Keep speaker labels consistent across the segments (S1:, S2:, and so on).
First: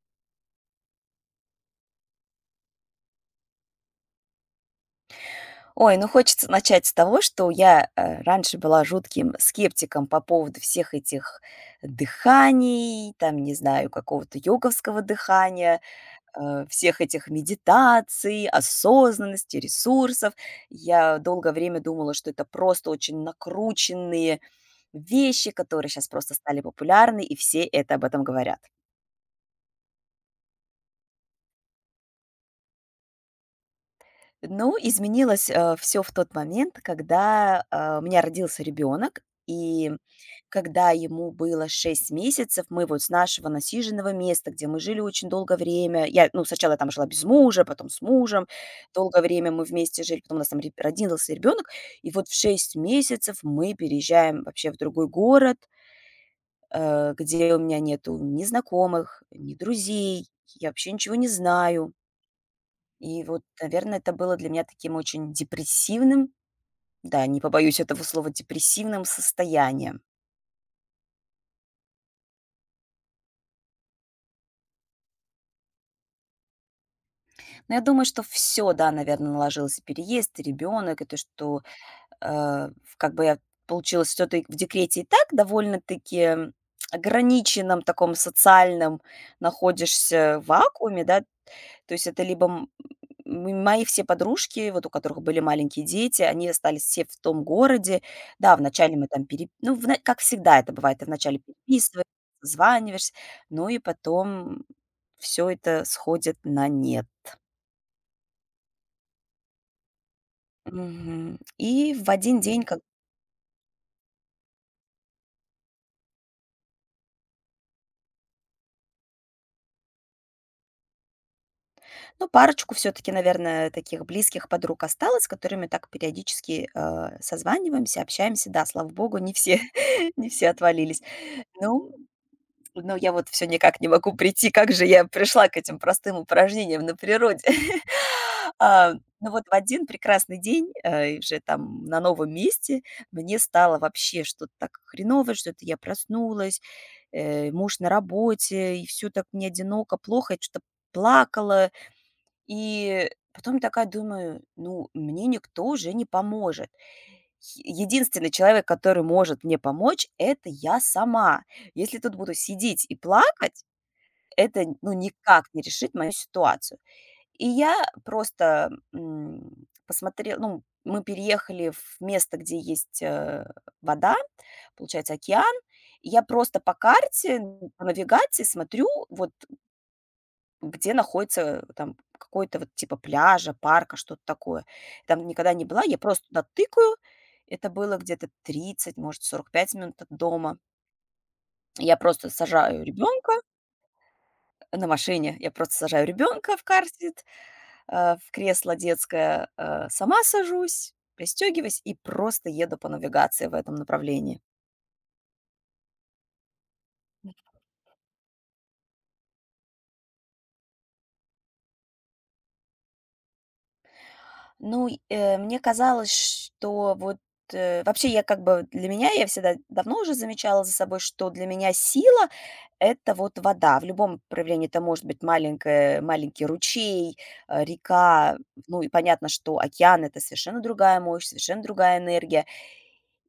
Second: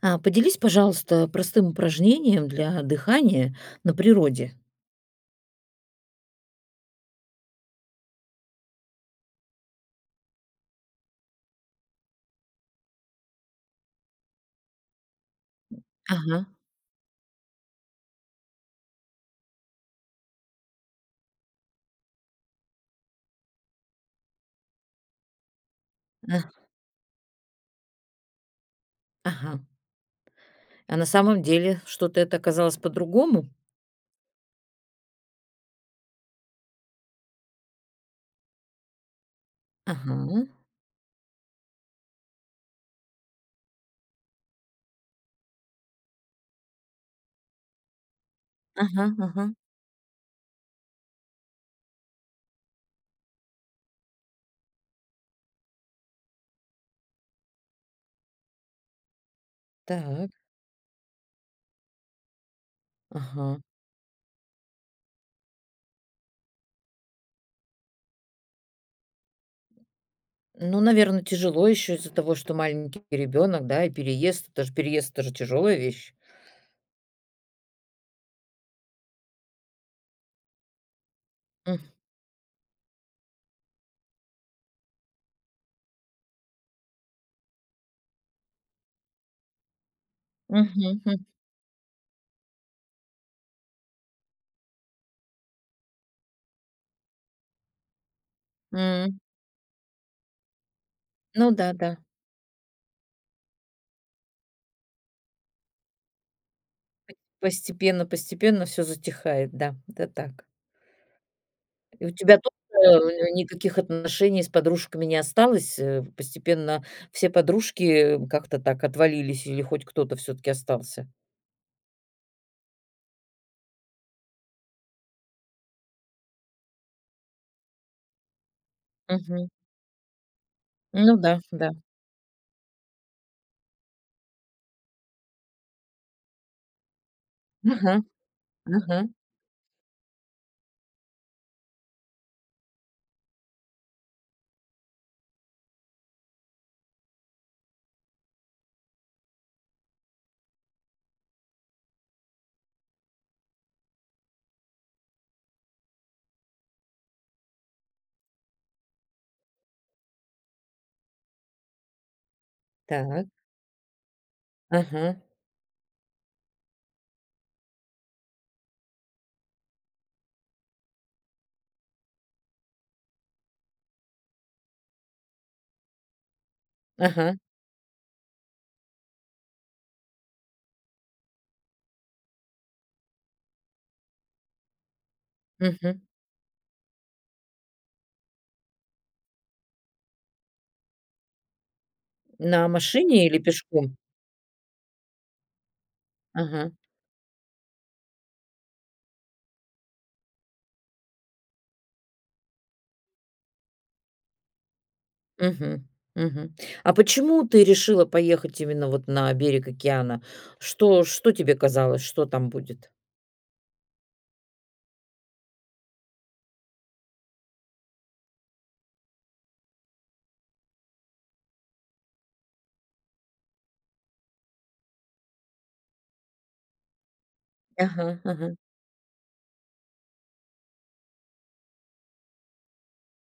S1: А, поделись, пожалуйста, простым упражнением для дыхания на природе.
S2: Ой, ну хочется начать с того, что я раньше была жутким скептиком по поводу всех этих дыханий, там, не знаю, какого-то йоговского дыхания,
S1: Ага.
S2: всех этих медитаций, осознанности, ресурсов. Я долгое время думала, что это просто очень накрученные вещи, которые сейчас просто стали
S1: А,
S2: популярны, и все это об этом говорят.
S1: ага. А на самом деле что-то это оказалось по-другому?
S2: Ну, изменилось, все в тот момент, когда, у меня родился ребенок и
S1: Ага.
S2: когда ему было 6 месяцев, мы вот с нашего насиженного места, где мы жили очень долгое время, я, ну, сначала я там жила без мужа, потом с мужем,
S1: Ага,
S2: долгое
S1: ага.
S2: время мы вместе жили, потом у нас там ре родился ребенок, и вот в 6 месяцев мы переезжаем вообще в другой город, где у меня нету ни знакомых, ни друзей,
S1: Так.
S2: я вообще ничего не знаю. И вот,
S1: Ага.
S2: наверное, это было для меня таким очень депрессивным, да, не побоюсь этого слова, депрессивным состоянием.
S1: Ну, наверное, тяжело еще из-за того, что маленький ребенок, да, и переезд. Это же переезд, это же тяжелая вещь.
S2: Но я думаю, что все, да, наверное, наложилось: и переезд, и ребёнок, и то, что,
S1: М,
S2: э, как бы я получилась все таки в декрете и так довольно-таки ограниченном таком социальном находишься
S1: мгм,
S2: вакууме, да.
S1: м,
S2: То есть это либо мои все подружки, вот у которых были маленькие дети, они остались все в том городе. Да, вначале мы
S1: м.
S2: там пере ну, в как всегда это бывает, ты вначале
S1: Ну да, да.
S2: переписываешься, созваниваешься, ну и потом все это сходит на нет.
S1: Постепенно, постепенно все затихает, да, это так.
S2: Мгм. И
S1: И
S2: в
S1: у тебя
S2: один
S1: тоже
S2: день как —
S1: никаких отношений с подружками не осталось? Постепенно все подружки как-то так отвалились или хоть кто-то все таки остался?
S2: ну, парочку все таки, наверное, таких близких подруг осталось, с которыми так периодически, созваниваемся, общаемся. Да, слава богу, не
S1: Мгм.
S2: все не все отвалились.
S1: Ну да, да.
S2: Ну Но я вот все никак не могу прийти, как же я пришла к этим простым упражнениям на природе.
S1: Ага,
S2: А,
S1: ага.
S2: ну вот в один прекрасный день, и уже там на новом месте мне стало вообще что-то так хреново, что-то я проснулась, муж на работе, и все так мне одиноко, плохо, я что-то плакала. И потом такая думаю: «Ну, мне никто уже не поможет, единственный человек, который может мне помочь — это я сама. Если тут буду сидеть и
S1: Так.
S2: плакать, это, ну,
S1: Ага,
S2: никак не решит мою ситуацию». И я просто, м, посмотре ну, мы переехали в место, где есть, вода, получается, океан. И я просто по
S1: ага.
S2: карте, по навигации смотрю, вот где находится там какой-то вот типа пляжа, парка, что-то такое. Там никогда не была, я
S1: Мгм.
S2: просто туда тыкаю. Это было где-то 30, может, 45 минут от дома. Я просто
S1: На
S2: сажаю
S1: машине или
S2: ребенка
S1: пешком?
S2: на машине, я просто сажаю ребенка в
S1: Ага.
S2: карсит, в кресло детское, сама сажусь, пристегиваюсь и просто еду по навигации в этом направлении.
S1: Мгм, мгм. А почему ты решила поехать именно вот на берег океана? Что тебе казалось, что там будет?
S2: Ну, и, мне казалось, что вот, вообще я как бы для меня, я всегда давно уже замечала за собой, что для меня сила — это вот вода в любом проявлении. Это может быть маленькая маленький ручей,
S1: Ага,
S2: река.
S1: ага.
S2: Ну и понятно, что океан — это совершенно другая мощь, совершенно другая энергия.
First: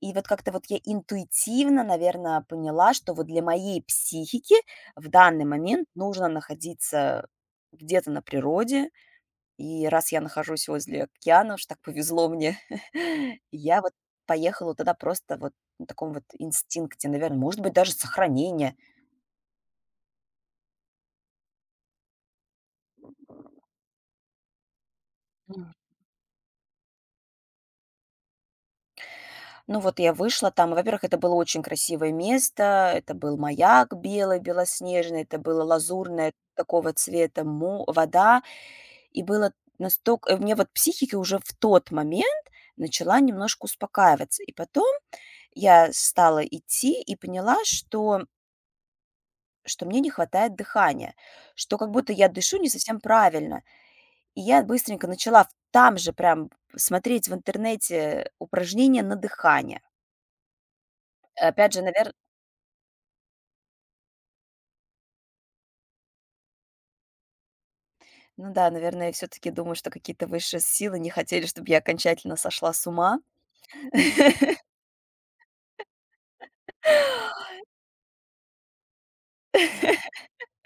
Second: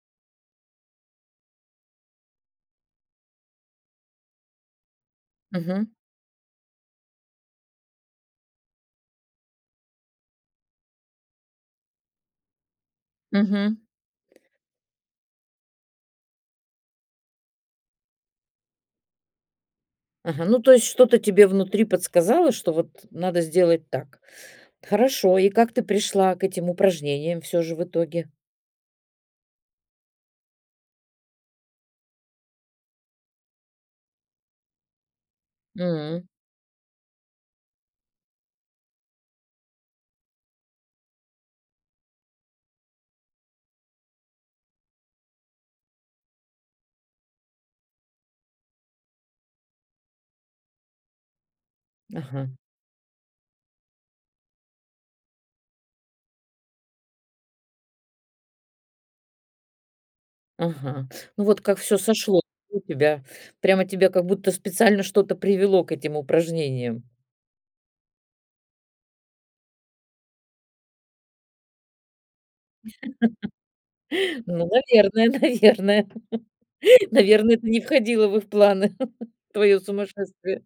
S2: И вот как-то вот я интуитивно, наверное, поняла, что вот для моей психики в данный
S1: Мгм.
S2: момент нужно находиться где-то на природе, и раз я нахожусь возле океана, уж так повезло мне, я вот поехала туда просто вот на таком вот инстинкте, наверное, может быть, даже сохранение.
S1: Ага, ну, то есть что-то тебе внутри подсказало, что вот надо сделать так. Хорошо, и как
S2: М.
S1: ты пришла к этим упражнениям все же в итоге?
S2: Ну вот я вышла там, и, во-первых, это было очень красивое место, это был маяк белый, белоснежный, это было
S1: М,
S2: лазурное такого цвета му вода, и было настолько, и мне вот психика уже в тот момент начала немножко успокаиваться. И потом я стала идти и поняла, что мне не хватает дыхания, что как будто я
S1: ага,
S2: дышу не совсем правильно. И я быстренько начала в там же прям смотреть в интернете упражнения на дыхание.
S1: ага. Ну, вот
S2: Опять
S1: как
S2: же,
S1: все
S2: навер
S1: сошло у тебя. Прямо тебя как будто специально что-то привело к этим упражнениям.
S2: ну да, наверное, я всё-таки думаю, что какие-то высшие силы не хотели, чтобы я окончательно сошла с ума.
S1: Ну, наверное, наверное. Наверное, это не входило в их планы, твое сумасшествие.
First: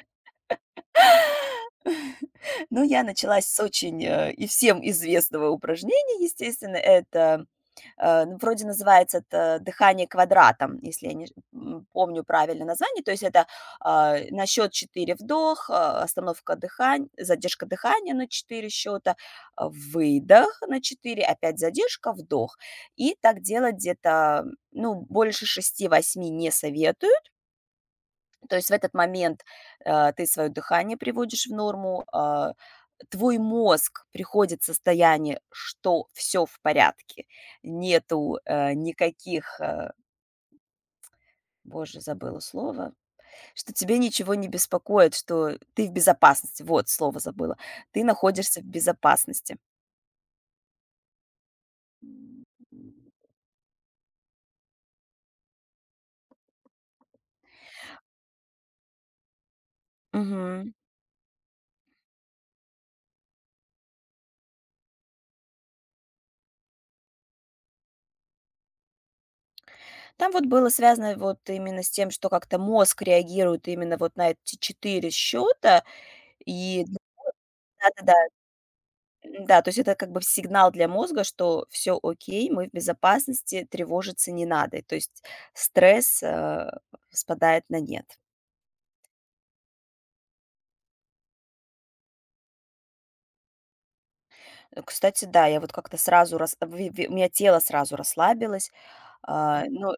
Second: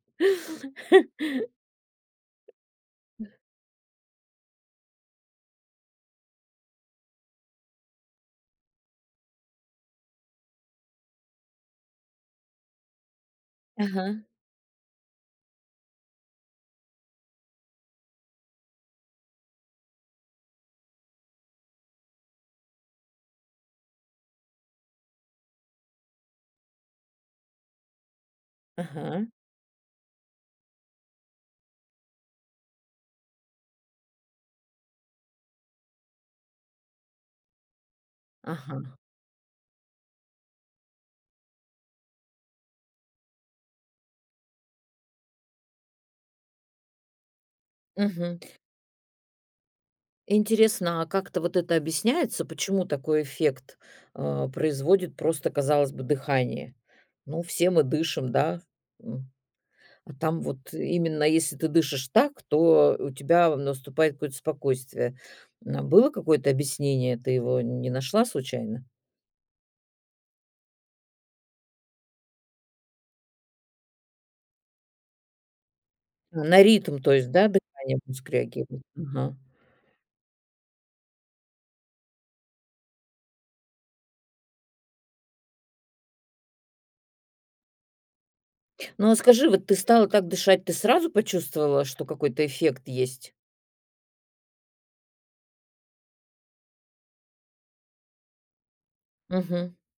S2: Ну, я началась с очень, и всем известного упражнения, естественно. Это, ну, вроде называется это «дыхание квадратом», если я не помню правильное название. То есть это,
S1: Ага,
S2: на счет 4 вдох, остановка дыхания, задержка дыхания на 4 счета, выдох на 4, опять задержка, вдох. И так делать где-то, ну, больше 6-8 не советую. То есть в этот
S1: ага,
S2: момент, ты свое дыхание приводишь в норму, твой мозг приходит в состояние, что все в порядке, нету,
S1: ага.
S2: никаких, боже, забыла слово, что тебе ничего не беспокоит, что ты в безопасности. Вот, слово забыла. Ты
S1: Мгм.
S2: находишься в безопасности.
S1: Интересно, а как-то вот это объясняется, почему такой эффект, производит просто, казалось бы, дыхание? Ну, все мы дышим, да? М. А там
S2: Мгм.
S1: вот именно если ты дышишь так, то у тебя наступает какое-то спокойствие. А, было какое-то объяснение? Ты его не нашла случайно?
S2: Там вот было связано вот именно с тем, что как-то мозг реагирует именно вот на эти 4 счета.
S1: А, на
S2: И
S1: ритм, то есть, да, дыхание
S2: да-да-да,
S1: мозг реагирует? Ага.
S2: да, то есть это как бы сигнал для мозга, что все окей, мы в безопасности, тревожиться не надо. И то есть стресс, спадает на нет.
S1: Ну, а скажи, вот ты стала так дышать, ты сразу почувствовала, что какой-то эффект есть?
S2: Кстати, да, я вот как-то сразу рас ви ви у меня тело сразу расслабилось. А,
S1: Угу.
S2: ну,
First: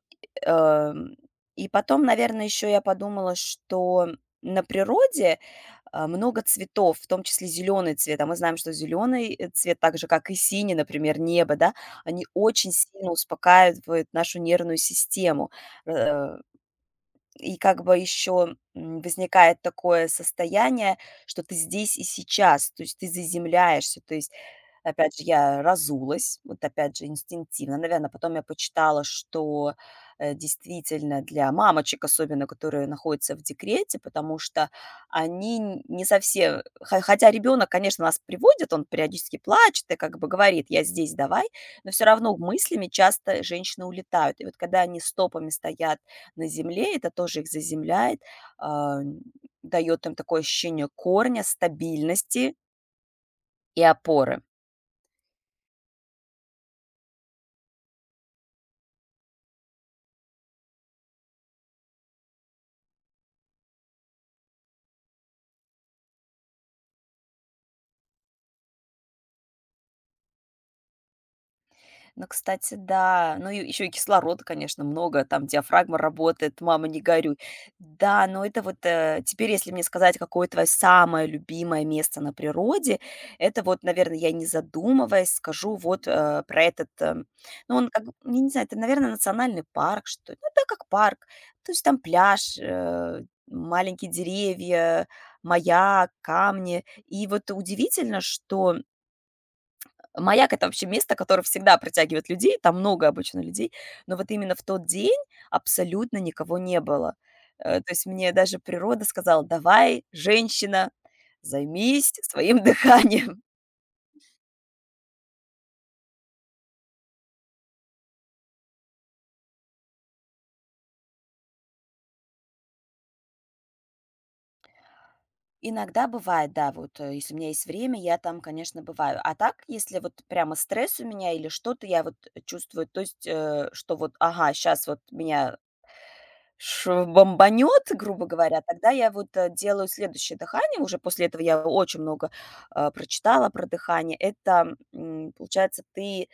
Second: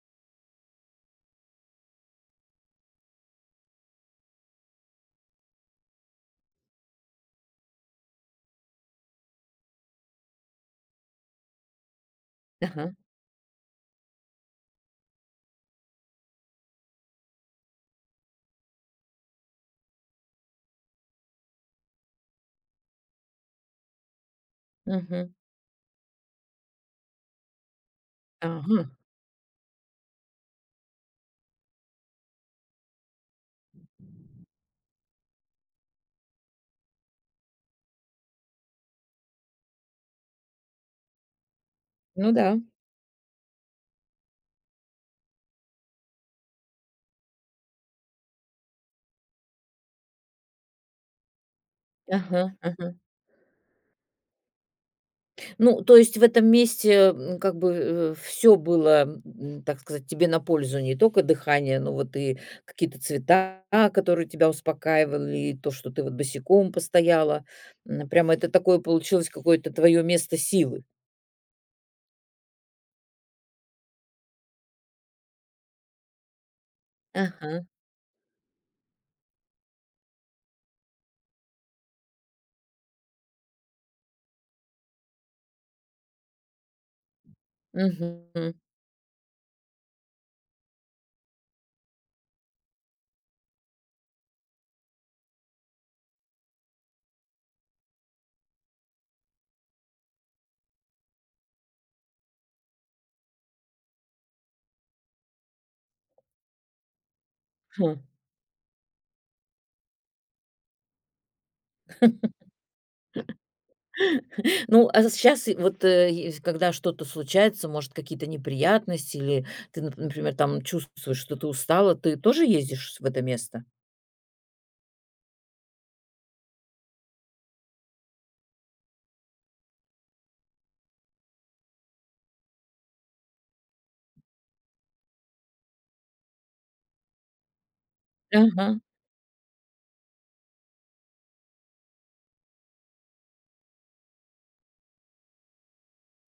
S2: эм, и потом, наверное, еще я подумала, что на природе, много цветов, в том числе зеленый цвет. А мы знаем, что зеленый, цвет, так же как и синий, например, небо, да, они очень
S1: Ага.
S2: сильно успокаивают нашу нервную систему. Э и как бы еще возникает такое состояние, что ты здесь и сейчас, то есть ты заземляешься. То есть, опять же,
S1: Угу.
S2: я разулась, вот опять же, инстинктивно. Наверное, потом я
S1: Ага.
S2: почитала, что, действительно для мамочек, особенно которые находятся в декрете, потому что они н не совсем хо хотя ребенок, конечно, нас приводит, он периодически плачет и как бы говорит: «Я здесь, давай», но все
S1: Ну
S2: равно
S1: да.
S2: мыслями часто женщины улетают. И вот когда они стопами стоят на земле, это тоже их заземляет, а, м, им такое ощущение корня,
S1: Ага,
S2: стабильности
S1: ага.
S2: и опоры.
S1: Ну, то есть в этом месте, как бы, все было, так сказать, тебе на пользу. Не только дыхание, но вот и какие-то цвета, которые тебя успокаивали, и то, что ты вот босиком постояла. Прямо это такое получилось какое-то твое место силы.
S2: Ну, кстати, да. Ну, и еще и кислорода, конечно, много, там диафрагма работает, мама, не горюй.
S1: Ага.
S2: Да, но это вот теперь, если мне сказать, какое твое самое любимое место на природе, это вот, наверное, я не задумываясь скажу вот про этот, ну, он как бы, я не
S1: Мгм.
S2: знаю, это, наверное, национальный парк, что ли. Ну, да, как парк. То есть там пляж, маленькие деревья, маяк, камни. И вот удивительно, что маяк — это вообще место, которое всегда притягивает людей, там много обычно людей, но вот именно в тот день абсолютно никого не было. То
S1: Хм.
S2: есть мне даже природа сказала: «Давай, женщина, займись своим дыханием».
S1: Ну, а сейчас вот, ес когда что-то случается, может, какие-то неприятности или ты, например, там чувствуешь, что ты устала, ты тоже ездишь в это место?
S2: Иногда бывает, да, вот, если у меня есть время, я там, конечно, бываю. А так, если вот прямо стресс у меня или что-то, я вот чувствую, то есть, что вот, ага, сейчас вот меня Ш бомбанет, грубо говоря,
S1: Ага.
S2: тогда я вот, делаю следующее дыхание. Уже после этого я очень много, прочитала про дыхание. Это, получается, ты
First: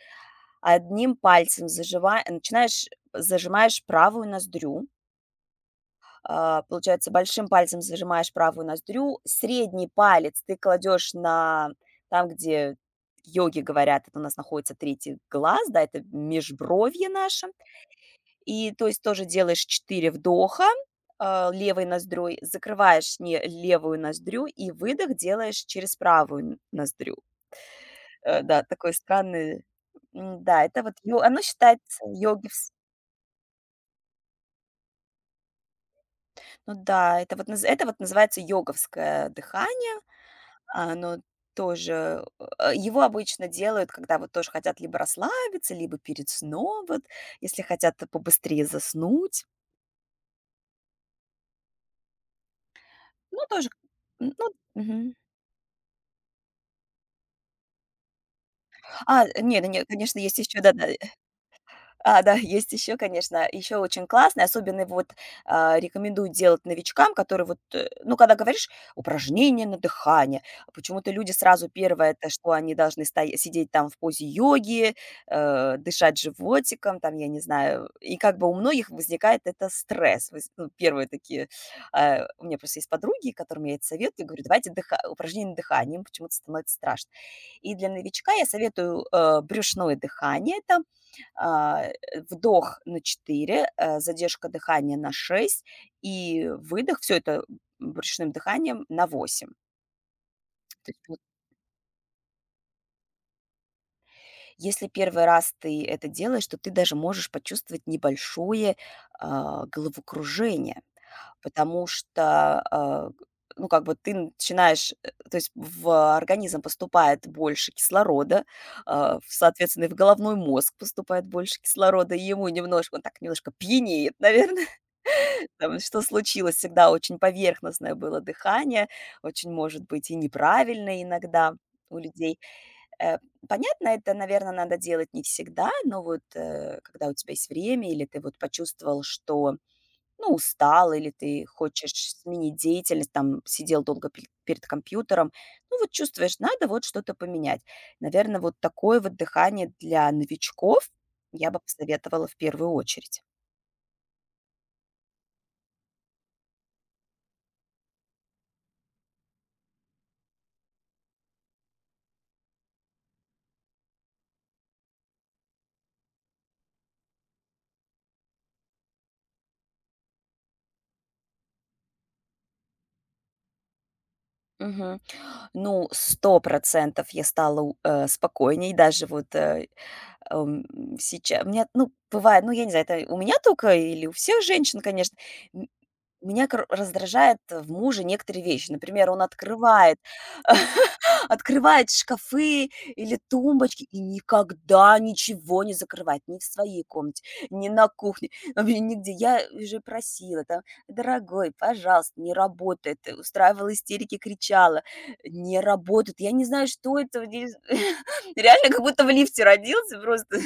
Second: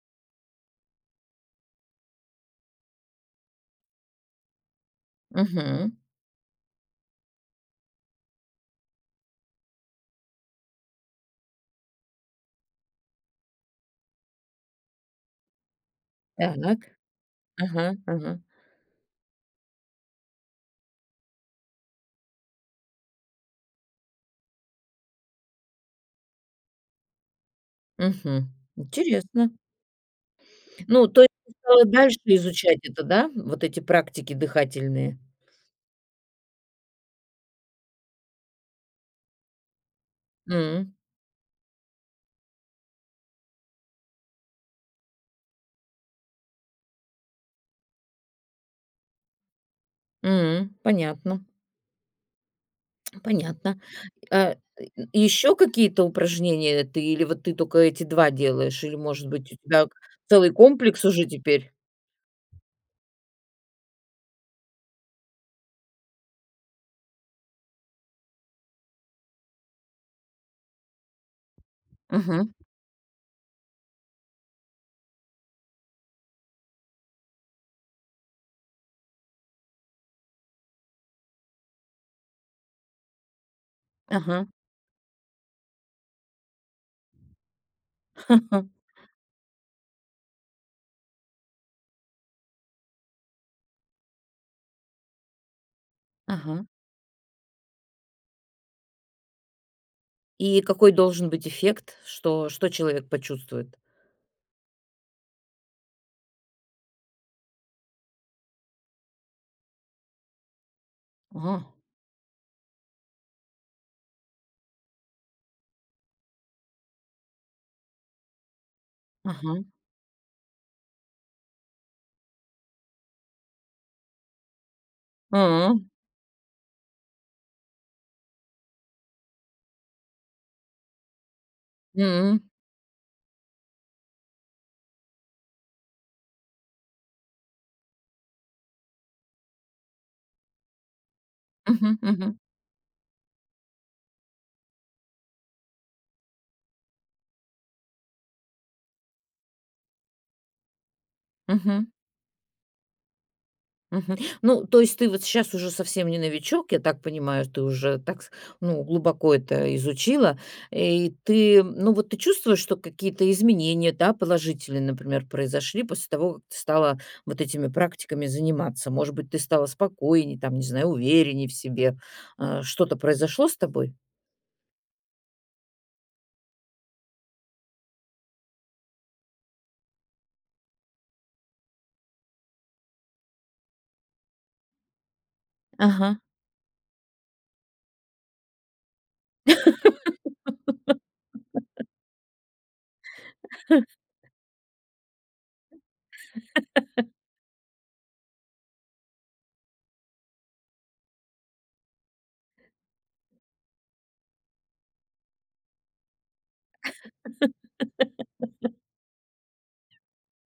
S2: одним пальцем зажива начинаешь зажимаешь правую ноздрю.
S1: Мгм.
S2: Получается, большим пальцем зажимаешь правую ноздрю, средний палец ты кладешь на там, где йоги говорят, это у нас находится третий глаз, да, это
S1: Так.
S2: межбровье наше.
S1: Ага, ага.
S2: И, то есть, тоже делаешь 4 вдоха, левой ноздрой, закрываешь не левую ноздрю и выдох делаешь через правую н ноздрю.
S1: Мгм.
S2: Да, такой
S1: Интересно.
S2: странный, да, это вот
S1: Ну,
S2: йо
S1: то есть
S2: оно
S1: ты стала
S2: считается
S1: дальше
S2: йогис
S1: изучать это, да? Вот эти практики дыхательные.
S2: ну да, это вот называется йоговское дыхание.
S1: М,
S2: Оно тоже, его обычно делают, когда вот тоже хотят либо расслабиться, либо перед сном, вот, если хотят побыстрее заснуть.
S1: м, понятно,
S2: Ну, тоже,
S1: понятно.
S2: ну,
S1: А,
S2: мгм.
S1: еще какие-то упражнения ты или вот ты только эти 2 делаешь? Или, может быть, у
S2: Нет, нет,
S1: тебя
S2: конечно, есть
S1: целый
S2: еще, да-да,
S1: комплекс уже теперь?
S2: да, есть еще, конечно, еще очень классный, особенно его вот, рекомендую делать новичкам, которые вот, ну, когда говоришь упражнение на дыхание, а почему-то люди сразу первое, это что
S1: Мгм.
S2: они должны сидеть там в позе йоги, дышать животиком, там, я не знаю, и как бы у многих возникает это стресс. Ну, первые такие, у меня просто есть подруги, которым я это советую, говорю,
S1: Ага.
S2: давайте упражнение на дыхание, им почему-то становится страшно. И для новичка я советую брюшное дыхание, это а, вдох на 4, задержка дыхания на 6 и
S1: Ага.
S2: выдох, все это, брюшным дыханием на 8.
S1: И
S2: То
S1: какой
S2: есть вот
S1: должен быть эффект? Что человек почувствует?
S2: если первый раз ты это делаешь, то ты даже можешь почувствовать небольшое, головокружение,
S1: А,
S2: потому что, ну, как бы ты начинаешь, то есть в организм поступает больше кислорода, а, в
S1: ага.
S2: соответственно, и в головной мозг поступает больше кислорода, и ему немножко он так немножко пьянеет, наверное.
S1: А.
S2: Там что случилось, всегда очень поверхностное было дыхание, очень, может быть, и неправильное иногда у людей.
S1: М.
S2: Э, Понятно, это, наверное, надо делать не всегда, но вот, когда у тебя есть время или ты вот почувствовал, что, ну, устал или ты хочешь
S1: Мгм, мгм,
S2: сменить деятельность, там, сидел долго пель перед компьютером, ну, вот чувствуешь, надо вот что-то поменять. Наверное, вот такое вот дыхание для новичков я бы
S1: мгм.
S2: посоветовала в первую очередь.
S1: Мгм. Ну, то есть ты вот сейчас уже совсем не новичок, я так понимаю, ты уже так, ну, глубоко это изучила, и ты, ну, вот ты чувствуешь, что какие-то изменения, да, положительные, например, произошли после того, как ты стала вот этими практиками заниматься? Может быть, ты стала спокойнее, там, не знаю, увереннее в себе. А, что-то произошло с тобой?
S2: Ну, 100% я стала спокойней. Даже вот, сейчас у меня, ну, бывает, ну, я не знаю, это у меня только или у всех женщин, конечно,
S1: Ага.
S2: меня кор раздражает в муже некоторые вещи. Например, он открывает открывает шкафы или тумбочки и никогда ничего не закрывает ни в своей комнате, ни на кухне, вообще нигде. Я уже просила там: «Дорогой, пожалуйста, не работает». Устраивала истерики, кричала: «Не работает». Я не знаю, что это. Реально, как будто в лифте родился просто.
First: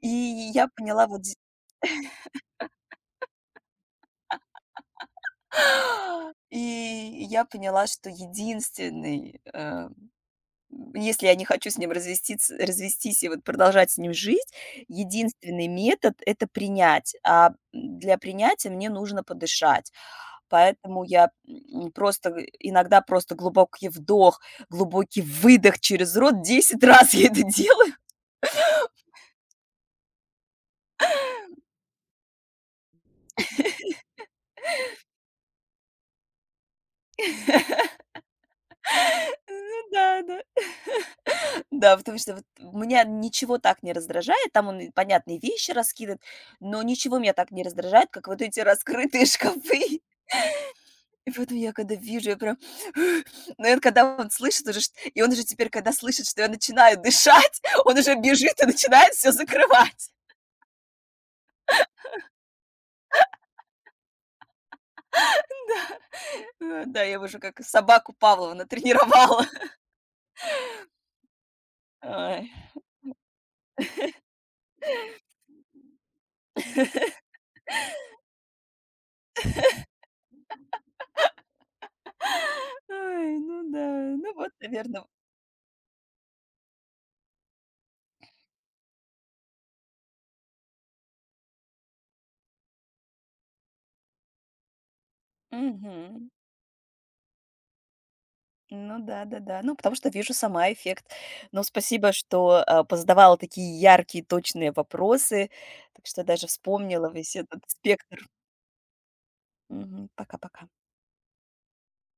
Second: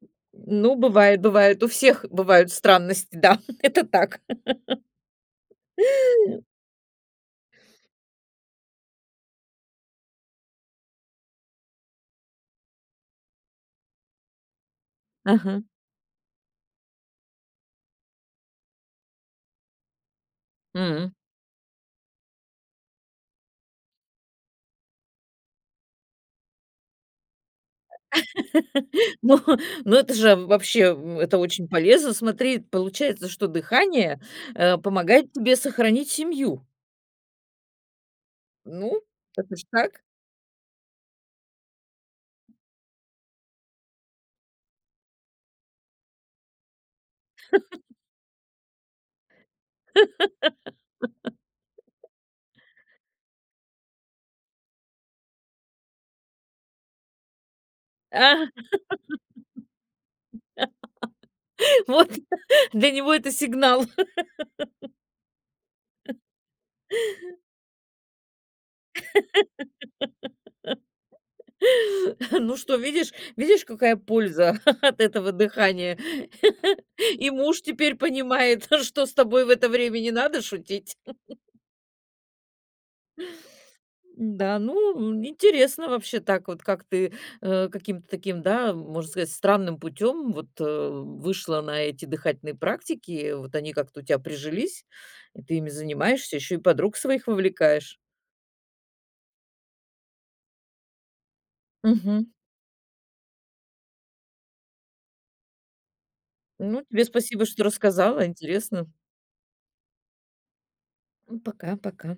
S2: И я
S1: Ну,
S2: поняла
S1: бывает,
S2: вот
S1: бывает. У всех бывают странности, да. Это так.
S2: И я поняла, что единственный, если я не хочу с ним развестись, развестись и вот продолжать с ним жить,
S1: Ага.
S2: единственный метод — это принять. А для принятия мне нужно подышать. Поэтому
S1: М.
S2: я, иногда просто глубокий вдох, глубокий выдох через рот, 10 раз я это делаю.
S1: Ну ну, это же вообще, это очень полезно. Смотри, получается, что дыхание, помогает тебе сохранить семью. Ну, это ж
S2: Ну
S1: так.
S2: да, да. Да, потому что вот меня ничего так не раздражает. Там он и понятные вещи раскидывает, но ничего меня так не раздражает, как вот эти раскрытые шкафы. И поэтому я когда вижу, я прям — но это когда он слышит уже, и он уже теперь, когда слышит, что я начинаю дышать, он уже
S1: А,
S2: бежит и начинает все закрывать.
S1: вот для него это сигнал.
S2: Да, я уже как собаку Павлова натренировала. Ой.
S1: Ну что, видишь видишь, какая польза от этого дыхания? И муж теперь понимает, что с тобой в это время не надо шутить.
S2: Ой, ну да, ну вот,
S1: Да, ну, интересно вообще так вот, как ты, каким-то таким, да, можно сказать, странным путем вот, вышла на эти дыхательные практики. Вот они как-то у тебя прижились, и ты ими
S2: наверное.
S1: занимаешься, еще и подруг своих вовлекаешь.
S2: Ну да-да-да. Ну, потому что вижу сама эффект. Но спасибо,
S1: Мгм.
S2: что, позадавала такие яркие, точные вопросы. Так что даже
S1: Ну, тебе
S2: вспомнила весь
S1: спасибо,
S2: этот
S1: что
S2: спектр.
S1: рассказала, интересно.
S2: Мгм. Пока-пока.
S1: М, пока, пока.